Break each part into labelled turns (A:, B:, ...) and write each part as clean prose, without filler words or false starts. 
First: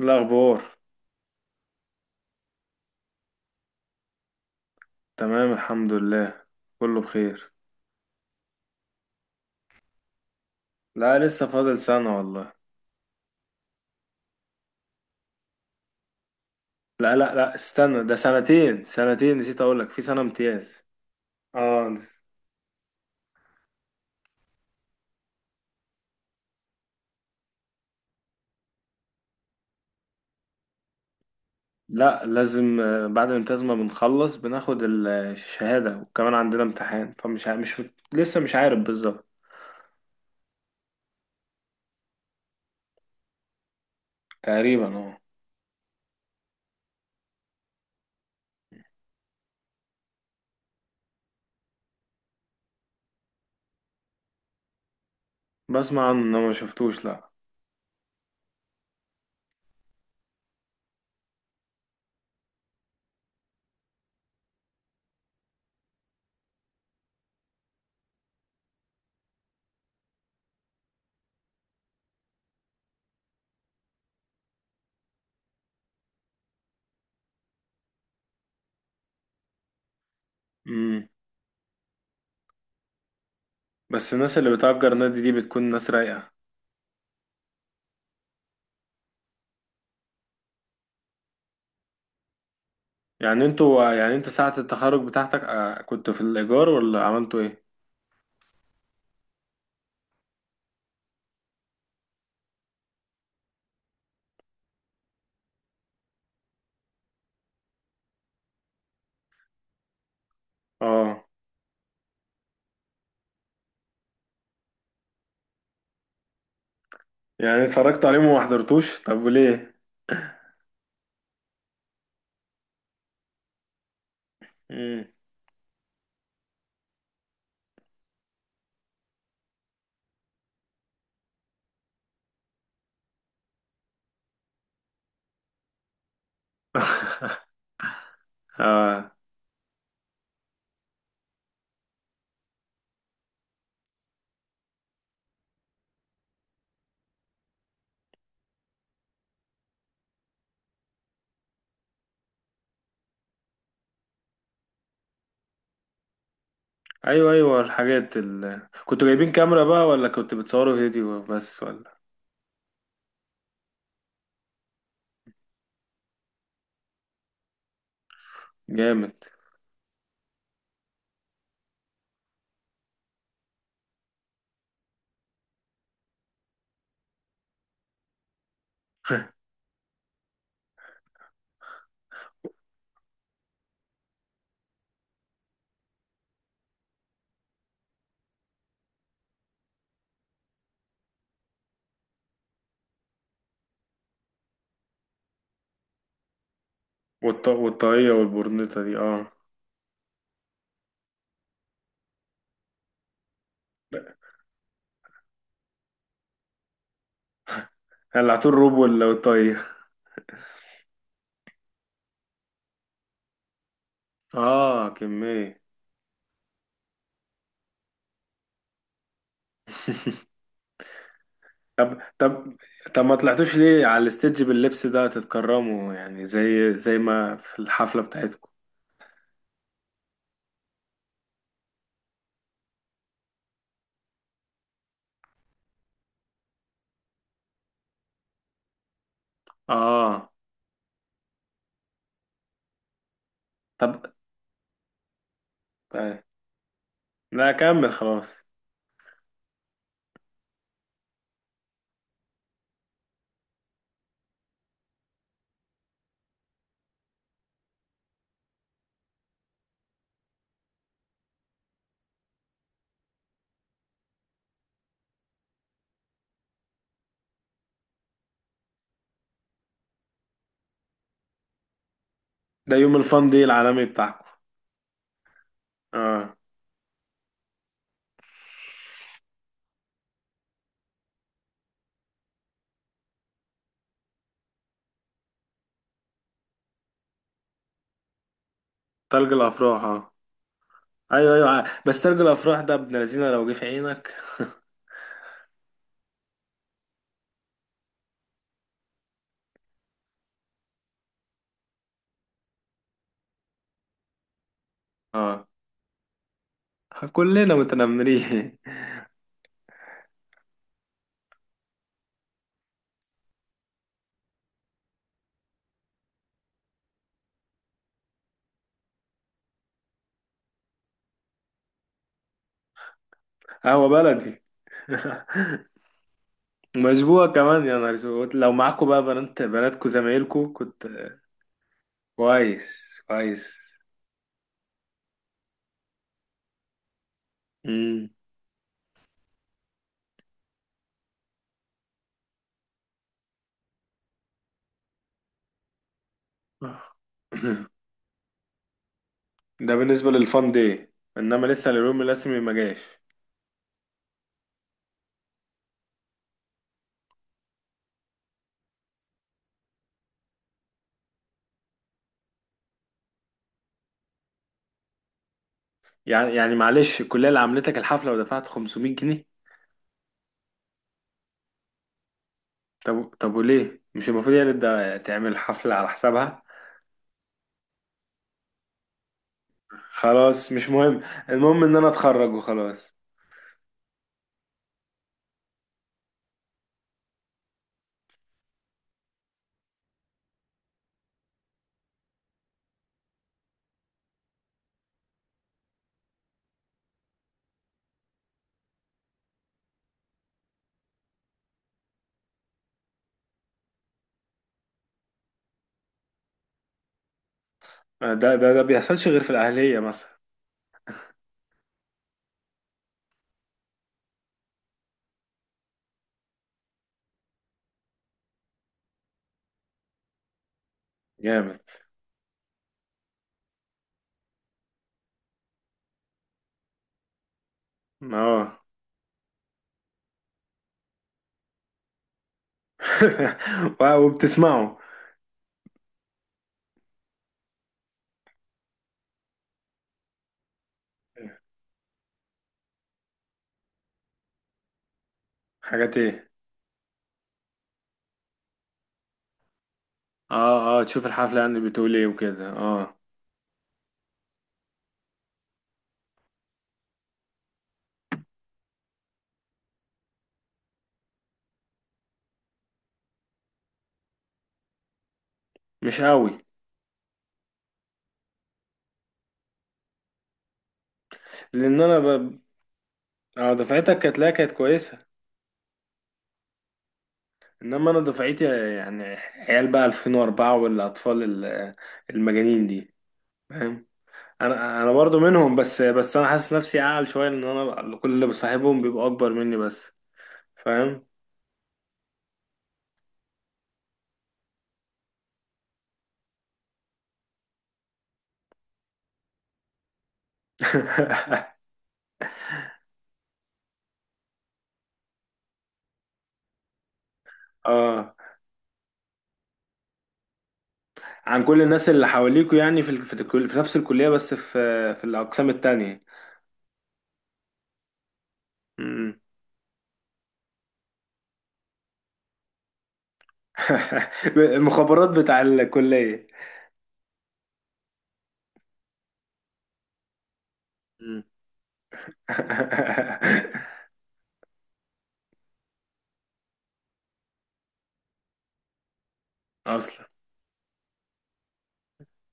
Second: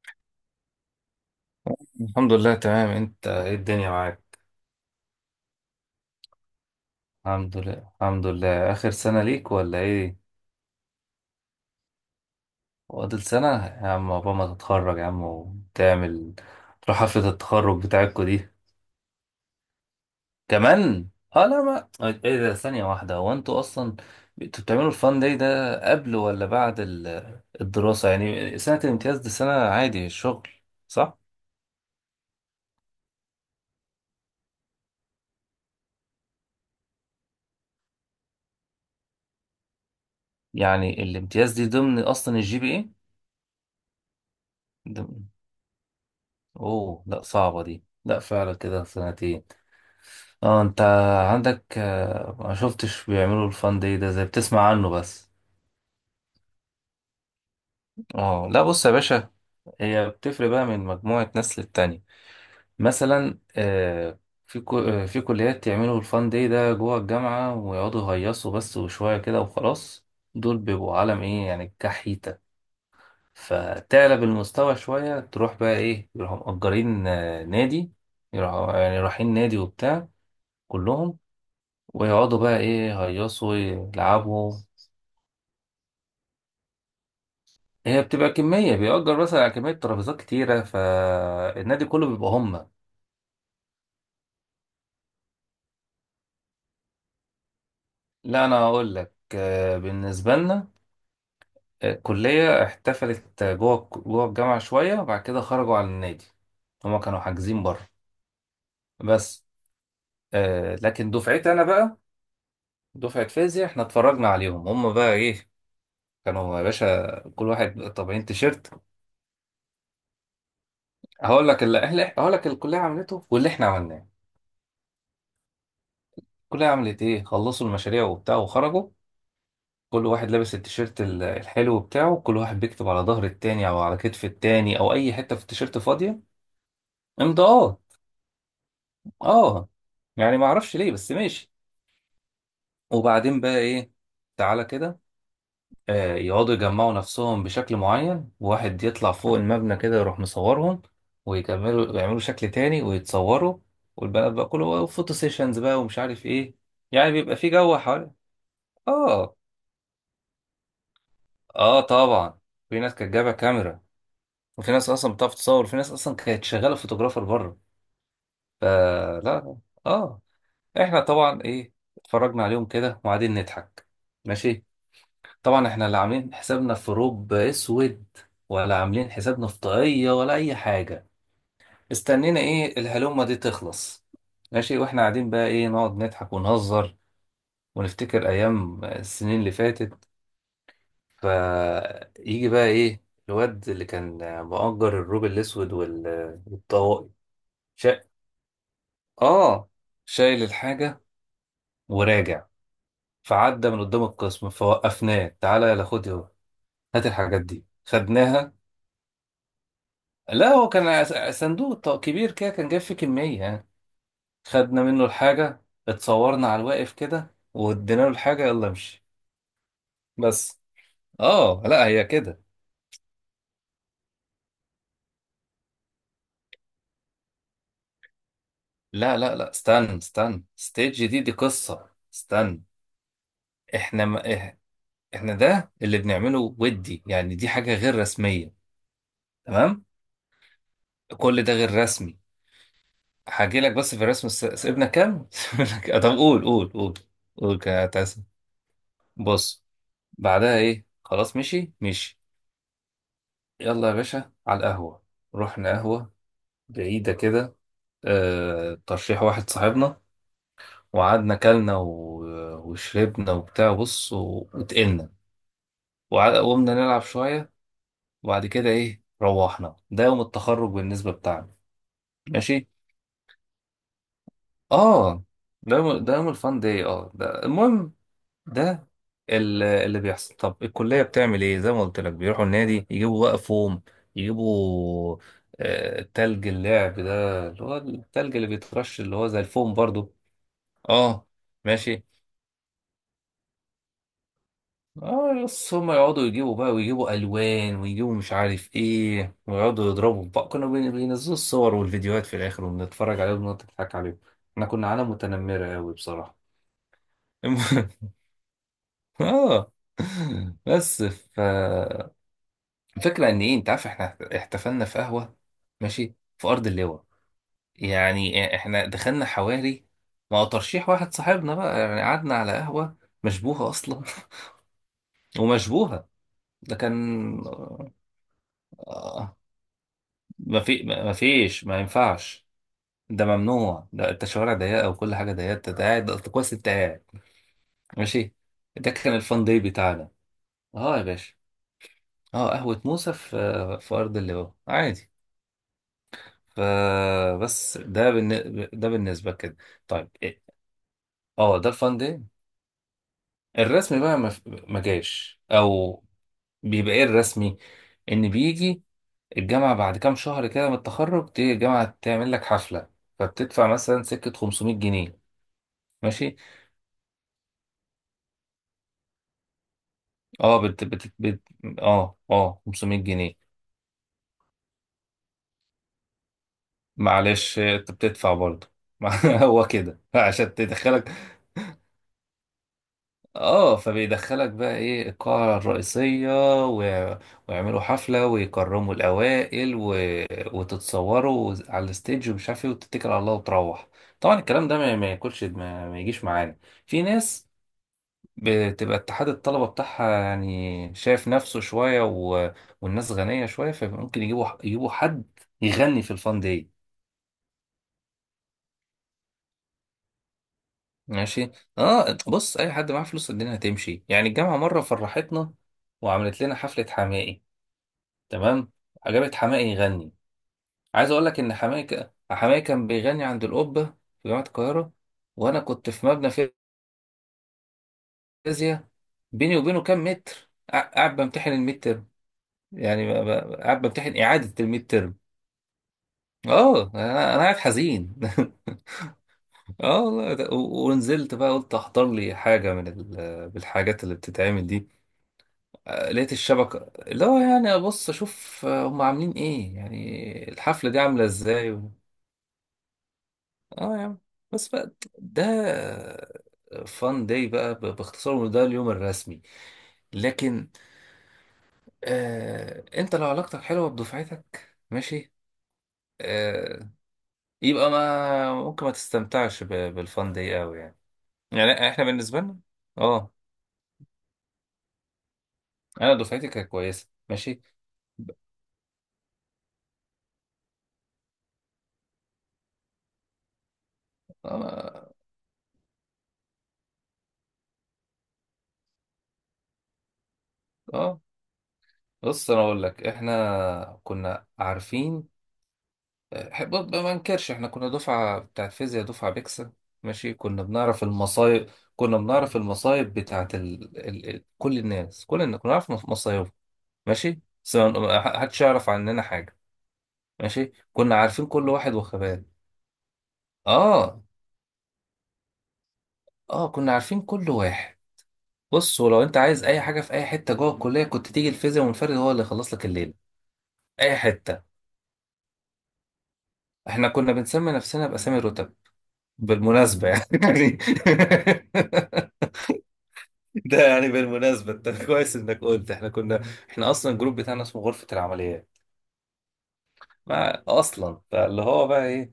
A: الأخبار.
B: الحمد لله، تمام. انت ايه الدنيا معاك؟
A: تمام الحمد لله، كله بخير.
B: الحمد لله الحمد لله. اخر سنة ليك ولا ايه؟
A: لا لسه فاضل سنة والله.
B: فاضل سنة يا عم، عقبال ما تتخرج يا عم وتعمل تروح
A: لا
B: حفلة
A: لا لا
B: التخرج
A: استنى، ده
B: بتاعتكوا دي
A: سنتين نسيت أقولك، في سنة امتياز.
B: كمان. اه لا ما
A: اه نس-
B: ايه ده؟ ثانية واحدة، هو انتوا اصلا انتوا بتعملوا الفان داي ده قبل ولا بعد الدراسة؟ يعني سنة الامتياز دي سنة عادي الشغل، صح؟
A: لا لازم، بعد الامتياز ما بنخلص بناخد الشهادة، وكمان عندنا امتحان، مش لسه مش عارف بالظبط.
B: يعني الامتياز دي ضمن اصلا الجي بي ايه؟
A: تقريبا اه.
B: ضمن- اوه لا، صعبة دي، لا فعلا كده سنتين. اه انت عندك ما شفتش بيعملوا الفان داي ده، زي بتسمع عنه بس.
A: بسمع عنه، إنه ما شفتوش لا.
B: اه لا، بص يا باشا، هي بتفرق بقى من مجموعة ناس للتانية. مثلا في في كليات يعملوا الفان داي ده جوه الجامعة ويقعدوا يهيصوا بس وشوية كده وخلاص. دول بيبقوا عالم ايه يعني، كحيتة. فتعلى بالمستوى شوية تروح بقى ايه، يروحوا مأجرين نادي، يروحوا يعني رايحين نادي وبتاع
A: مم.
B: كلهم، ويقعدوا بقى ايه يهيصوا
A: بس الناس اللي
B: يلعبوا.
A: بتأجر نادي دي بتكون ناس رايقة.
B: هي بتبقى كمية، بيأجر مثلا على كمية ترابيزات كتيرة، فالنادي كله بيبقى هم.
A: يعني انتوا، يعني انت ساعة التخرج بتاعتك كنت في الإيجار ولا عملتوا ايه؟
B: لا، أنا هقول لك بالنسبة لنا الكلية احتفلت جوه جوه الجامعة شوية وبعد كده خرجوا على النادي. هما كانوا حاجزين بره بس. لكن
A: اه
B: دفعتي أنا بقى، دفعة فيزياء، احنا اتفرجنا عليهم هما بقى إيه. كانوا يا باشا كل
A: يعني
B: واحد
A: اتفرجت
B: طابعين
A: عليهم وما
B: تيشيرت.
A: حضرتوش؟ طب وليه؟
B: هقول لك اللي هقول لك، الكلية عملته واللي احنا عملناه.
A: امم.
B: الكلية عملت إيه؟ خلصوا المشاريع وبتاع وخرجوا، كل واحد لابس التيشيرت الحلو بتاعه، كل واحد بيكتب على ظهر التاني او على كتف التاني او اي حته في التيشيرت فاضيه، امضاءات.
A: اه
B: اه يعني ما اعرفش ليه بس ماشي. وبعدين بقى ايه، تعالى كده، آه يقعدوا يجمعوا نفسهم بشكل معين، واحد يطلع فوق المبنى كده يروح مصورهم، ويكملوا يعملوا شكل تاني ويتصوروا. والبنات بقى كله فوتو سيشنز بقى ومش عارف ايه. يعني
A: ايوه
B: بيبقى في
A: ايوه،
B: جو حوالي.
A: الحاجات كنتوا جايبين
B: اه
A: كاميرا بقى، ولا كنتوا بتصوروا فيديو بس،
B: اه
A: ولا؟
B: طبعا، في ناس كانت جايبه كاميرا، وفي ناس اصلا بتعرف تصور، وفي ناس اصلا كانت شغاله فوتوغرافر بره.
A: جامد.
B: فلا لا. اه، احنا طبعا ايه اتفرجنا عليهم كده وقاعدين نضحك. ماشي. طبعا احنا لا عاملين حسابنا في روب اسود ولا عاملين حسابنا في طاقيه ولا اي حاجه. استنينا ايه الهلومه دي تخلص، ماشي، واحنا قاعدين بقى ايه نقعد نضحك ونهزر ونفتكر ايام السنين اللي فاتت. فيجي بقى ايه، الواد اللي كان مؤجر الروب الاسود والطواقي،
A: والطاقية والبرنيطة دي اه.
B: اه، شايل الحاجة وراجع. فعدى من قدام القسم فوقفناه، تعالى يلا خد اهو، هات الحاجات دي.
A: قلعتوا
B: خدناها.
A: الروب ولا والطاقية؟
B: لا، هو كان صندوق كبير كده، كان جاب فيه كمية يعني. خدنا
A: اه
B: منه
A: كمية.
B: الحاجة، اتصورنا على الواقف كده وادينا له الحاجة، يلا امشي. بس. اه لا
A: طب
B: هي كده.
A: طب. طب ما طلعتوش ليه على الاستيدج باللبس ده تتكرموا، يعني زي ما في الحفلة بتاعتكم.
B: لا لا لا، استنى استنى، ستيج دي دي قصة، استنى. احنا ما إح- احنا ده اللي بنعمله، ودي يعني دي حاجة غير رسمية، تمام؟
A: اه.
B: كل ده غير رسمي. هاجي لك بس
A: طب.
B: في الرسم سيبنا كام؟ سيبنا كام؟ طب
A: طيب.
B: قول قول قول.
A: لا
B: قول
A: كمل
B: كتاسم.
A: خلاص.
B: بص، بعدها ايه؟ خلاص، مشي مشي. يلا يا باشا على القهوة. رحنا قهوة بعيدة كده، آه ترشيح واحد صاحبنا، وقعدنا كلنا وشربنا وبتاع بص وتقلنا وقمنا نلعب شوية. وبعد كده ايه؟ روحنا. ده يوم التخرج بالنسبة بتاعنا، ماشي؟
A: ده يوم الفن دي العالمي بتاعكم.
B: اه، ده يوم ده يوم
A: اه.
B: الفان داي، اه ده المهم. ده اللي بيحصل. طب الكلية بتعمل ايه؟ زي ما قلت لك، بيروحوا النادي، يجيبوا بقى فوم، يجيبوا تلج اللعب ده اللي هو التلج اللي بيترش اللي هو
A: تلج
B: زي الفوم
A: الافراح اه.
B: برضو. اه
A: ايوه ايوه، بس
B: ماشي.
A: ترجو الافراح ده ابن لذينه لو جه في عينك.
B: اه، بس هم يقعدوا يجيبوا بقى ويجيبوا الوان ويجيبوا مش عارف ايه ويقعدوا يضربوا في بعض، كانوا بينزلوا الصور والفيديوهات في الاخر، وبنتفرج عليهم ونضحك عليهم. احنا كنا عالم
A: اه
B: متنمرة قوي بصراحة.
A: كلنا
B: المهم،
A: متنمرين.
B: اه بس ف، الفكرة ان ايه، انت عارف احنا احتفلنا في قهوة، ماشي، في ارض اللواء. يعني احنا دخلنا حواري، ما هو ترشيح واحد صاحبنا بقى، يعني قعدنا على قهوة مشبوهة
A: قهوه
B: اصلا.
A: بلدي.
B: ومشبوهة. ده كان.
A: مشبوهة كمان يا نهار اسود، لو معاكوا بقى
B: آه،
A: بنات، بناتكوا، زمايلكوا
B: ما في
A: كنت.
B: ما فيش ما ينفعش،
A: كويس
B: ده
A: كويس.
B: ممنوع، ده انت شوارع ضيقة وكل حاجة ضيقة، انت قاعد، أنت كويس، انت قاعد.
A: مم.
B: ماشي. ده كان الفان داي بتاعنا، اه يا باشا. اه قهوة موسى في في ارض اللواء، عادي. فبس ده بالن... ده بالنسبة كده.
A: ده بالنسبة
B: طيب إيه؟
A: للفان دي، انما
B: اه ده
A: لسه
B: الفان
A: اليوم الرسمي ما جاش.
B: الرسمي بقى ما... ما جاش او بيبقى ايه الرسمي، ان بيجي الجامعة بعد كام شهر كده من التخرج، تيجي الجامعة تعمل لك حفلة، فبتدفع مثلا سكة 500 جنيه،
A: يعني
B: ماشي.
A: معلش، الكلية اللي عملتك الحفلة ودفعت 500 جنيه؟
B: اه اه اه 500
A: طب طب
B: جنيه
A: وليه مش المفروض يعني ده تعمل حفلة على حسابها؟
B: معلش انت بتدفع برضه. هو كده
A: خلاص
B: عشان
A: مش مهم،
B: تدخلك.
A: المهم ان انا اتخرج وخلاص.
B: اه، فبيدخلك بقى ايه القاعة الرئيسية و... ويعملوا حفلة ويكرموا الأوائل و... وتتصوروا على الستيج ومش عارف ايه وتتكل على الله وتروح. طبعا الكلام ده ما ياكلش ما... ما يجيش معانا. في ناس بتبقى اتحاد الطلبة بتاعها يعني شايف نفسه شوية و... والناس غنية شوية، فممكن يجيبوا حد يغني في الفان داي.
A: ده بيحصلش غير في الاهليه مثلا.
B: ماشي. اه بص، اي حد معاه فلوس الدنيا هتمشي. يعني الجامعة مرة فرحتنا وعملت لنا حفلة حماقي، تمام، جابت حماقي يغني. عايز اقول لك ان
A: جامد
B: حماقي حماقي كان بيغني عند القبه في جامعه القاهره، وانا كنت في مبنى
A: اه.
B: فيزياء، بيني وبينه كام متر، قاعد بمتحن الميد ترم، يعني قاعد بمتحن اعاده
A: وبتسمعوا؟
B: الميد ترم. اه، انا أنا قاعد حزين. اه والله، ونزلت بقى قلت احضر لي حاجه من بالحاجات اللي بتتعمل دي.
A: حاجات ايه؟
B: لقيت الشبكه اللي هو يعني ابص اشوف هم عاملين ايه، يعني
A: اه اه،
B: الحفله دي
A: تشوف
B: عامله
A: الحفله يعني
B: ازاي.
A: بتقول ايه وكده اه.
B: اه يا عم. بس بقى، ده فان داي بقى باختصار، وده اليوم الرسمي. لكن انت لو علاقتك حلوه بدفعتك ماشي،
A: مش قوي.
B: آه يبقى ما ممكن ما تستمتعش ب-، بالفان داي قوي يعني.
A: لان
B: يعني
A: انا
B: احنا
A: ب...
B: بالنسبه لنا. اه،
A: اه، دفعتك كانت، لا كانت كويسه.
B: انا دفعتي كانت كويسه ماشي.
A: انما انا دفعتي، يعني عيال بقى 2004 والاطفال المجانين دي، فاهم؟ انا
B: اه.
A: برضو منهم، بس انا حاسس نفسي اعقل شويه، ان انا كل اللي بصاحبهم بيبقوا اكبر مني بس. فاهم.
B: آه. بص انا اقول لك، احنا كنا عارفين برضه، ما انكرش، احنا كنا دفعة بتاع فيزياء، دفعة بيكسل، ماشي. كنا بنعرف المصايب. كنا بنعرف المصايب بتاعت ال... ال... ال... كل الناس، كل الناس كنا نعرف مصايبهم. ماشي، بس
A: اه.
B: ما حدش يعرف عننا حاجة. ماشي، كنا
A: عن
B: عارفين
A: كل
B: كل
A: الناس
B: واحد
A: اللي
B: وخباله.
A: حواليكوا، يعني في في نفس الكلية،
B: اه
A: بس في في الأقسام التانية.
B: اه، كنا عارفين كل واحد. بص
A: مم.
B: ولو انت عايز اي حاجة في اي حتة جوه الكلية كنت تيجي الفيزياء منفرد هو اللي يخلص لك الليل. اي حتة.
A: المخابرات بتاع الكلية.
B: احنا كنا بنسمي نفسنا باسامي الرتب بالمناسبة يعني.
A: مم.
B: ده يعني بالمناسبة انت كويس انك قلت احنا كنا. احنا اصلا الجروب بتاعنا اسمه غرفة العمليات.
A: أصلا.
B: ما اصلا فاللي هو بقى ايه،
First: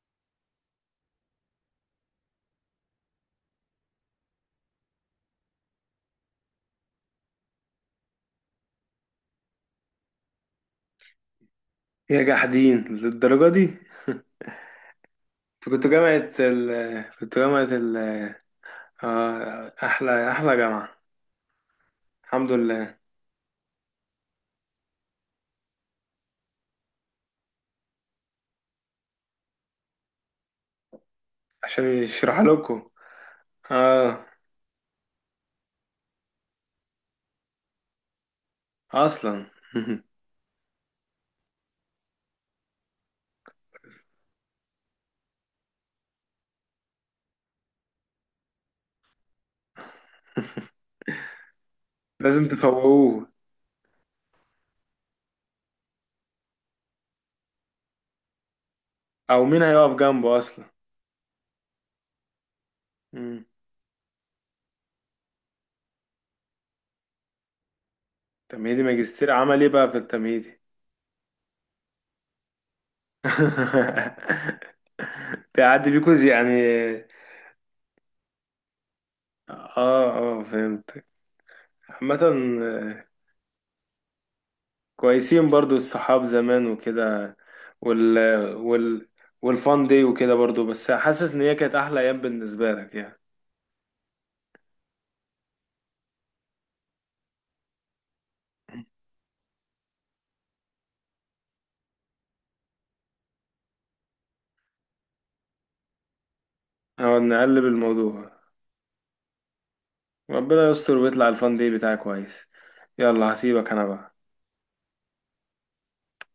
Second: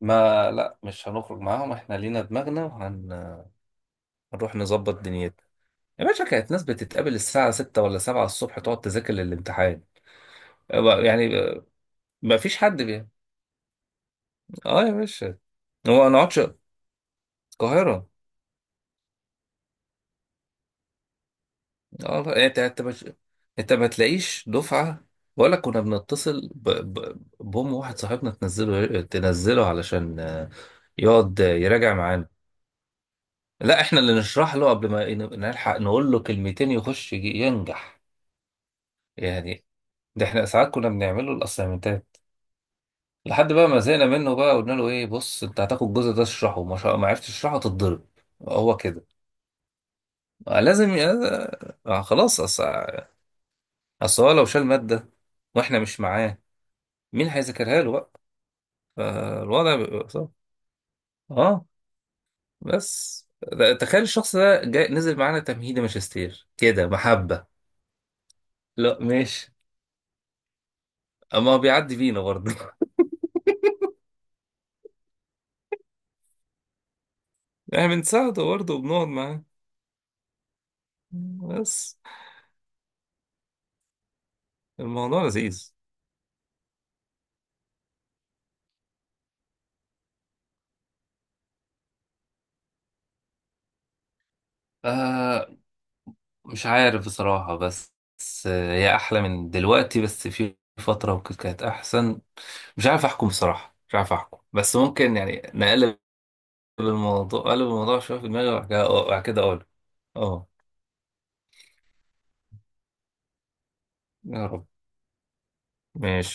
B: ما لا مش هنخرج معاهم، احنا لينا دماغنا وهنروح نظبط دنيتنا. يا باشا كانت ناس بتتقابل الساعة 6 ولا 7 الصبح، تقعد تذاكر للامتحان، يعني
A: يا
B: ما فيش حد
A: جحدين
B: بيه.
A: للدرجة دي.
B: اه يا باشا.
A: انت كنت
B: هو ما
A: جامعة
B: نقعدش.
A: ال... كنت جامعة ال...
B: القاهرة.
A: آه أحلى جامعة.
B: اه لا،
A: الحمد
B: انت انت
A: لله.
B: مش، انت ما تلاقيش دفعه. ولا كنا بنتصل بام واحد صاحبنا تنزله تنزله علشان يقعد
A: عشان
B: يراجع معانا.
A: يشرح لكم.
B: لا، احنا اللي
A: آه
B: نشرح له، قبل ما نلحق نقول له كلمتين يخش ينجح
A: أصلا.
B: يعني. ده احنا ساعات كنا بنعمل له الاسايمنتات، لحد بقى ما زهقنا منه بقى، قلنا له ايه، بص انت هتاخد الجزء ده تشرحه، ما عرفتش تشرحه تتضرب. هو كده. آه، لازم ي- خلاص
A: لازم
B: اصل.
A: تفوقوه.
B: أصل هو لو شال ماده واحنا مش معاه، مين هيذاكرها له بقى،
A: أو مين
B: فالوضع
A: هيقف
B: بيبقى صعب.
A: جنبه أصلا؟
B: اه بس. تخيل الشخص ده جاي نزل معانا تمهيدي ماجستير كده محبة.
A: تمهيدي
B: لا
A: ماجستير
B: ماشي،
A: عمل ايه بقى في التمهيدي؟
B: اما هو بيعدي بينا برضه.
A: تعدي بيكوز يعني.
B: يعني بنساعده برضه وبنقعد معاه،
A: اه اه فهمت.
B: بس
A: عامة، آه،
B: الموضوع
A: كويسين
B: لذيذ.
A: برضو الصحاب زمان وكده، وال وال والفان دي وكده برضو، بس حاسس ان هي كانت احلى ايام بالنسبة لك يعني.
B: آه مش عارف بصراحة، بس بس هي أحلى من دلوقتي، بس في فترة وكده كانت أحسن. مش عارف أحكم بصراحة، مش عارف أحكم، بس ممكن يعني نقلب
A: او
B: الموضوع، أقلب
A: نقلب
B: الموضوع شوية في
A: الموضوع.
B: دماغي وبعد كده وبعد كده أقول. اه
A: ربنا يستر ويطلع الفان دي بتاعك كويس. يلا هسيبك انا بقى.
B: يا رب، ماشي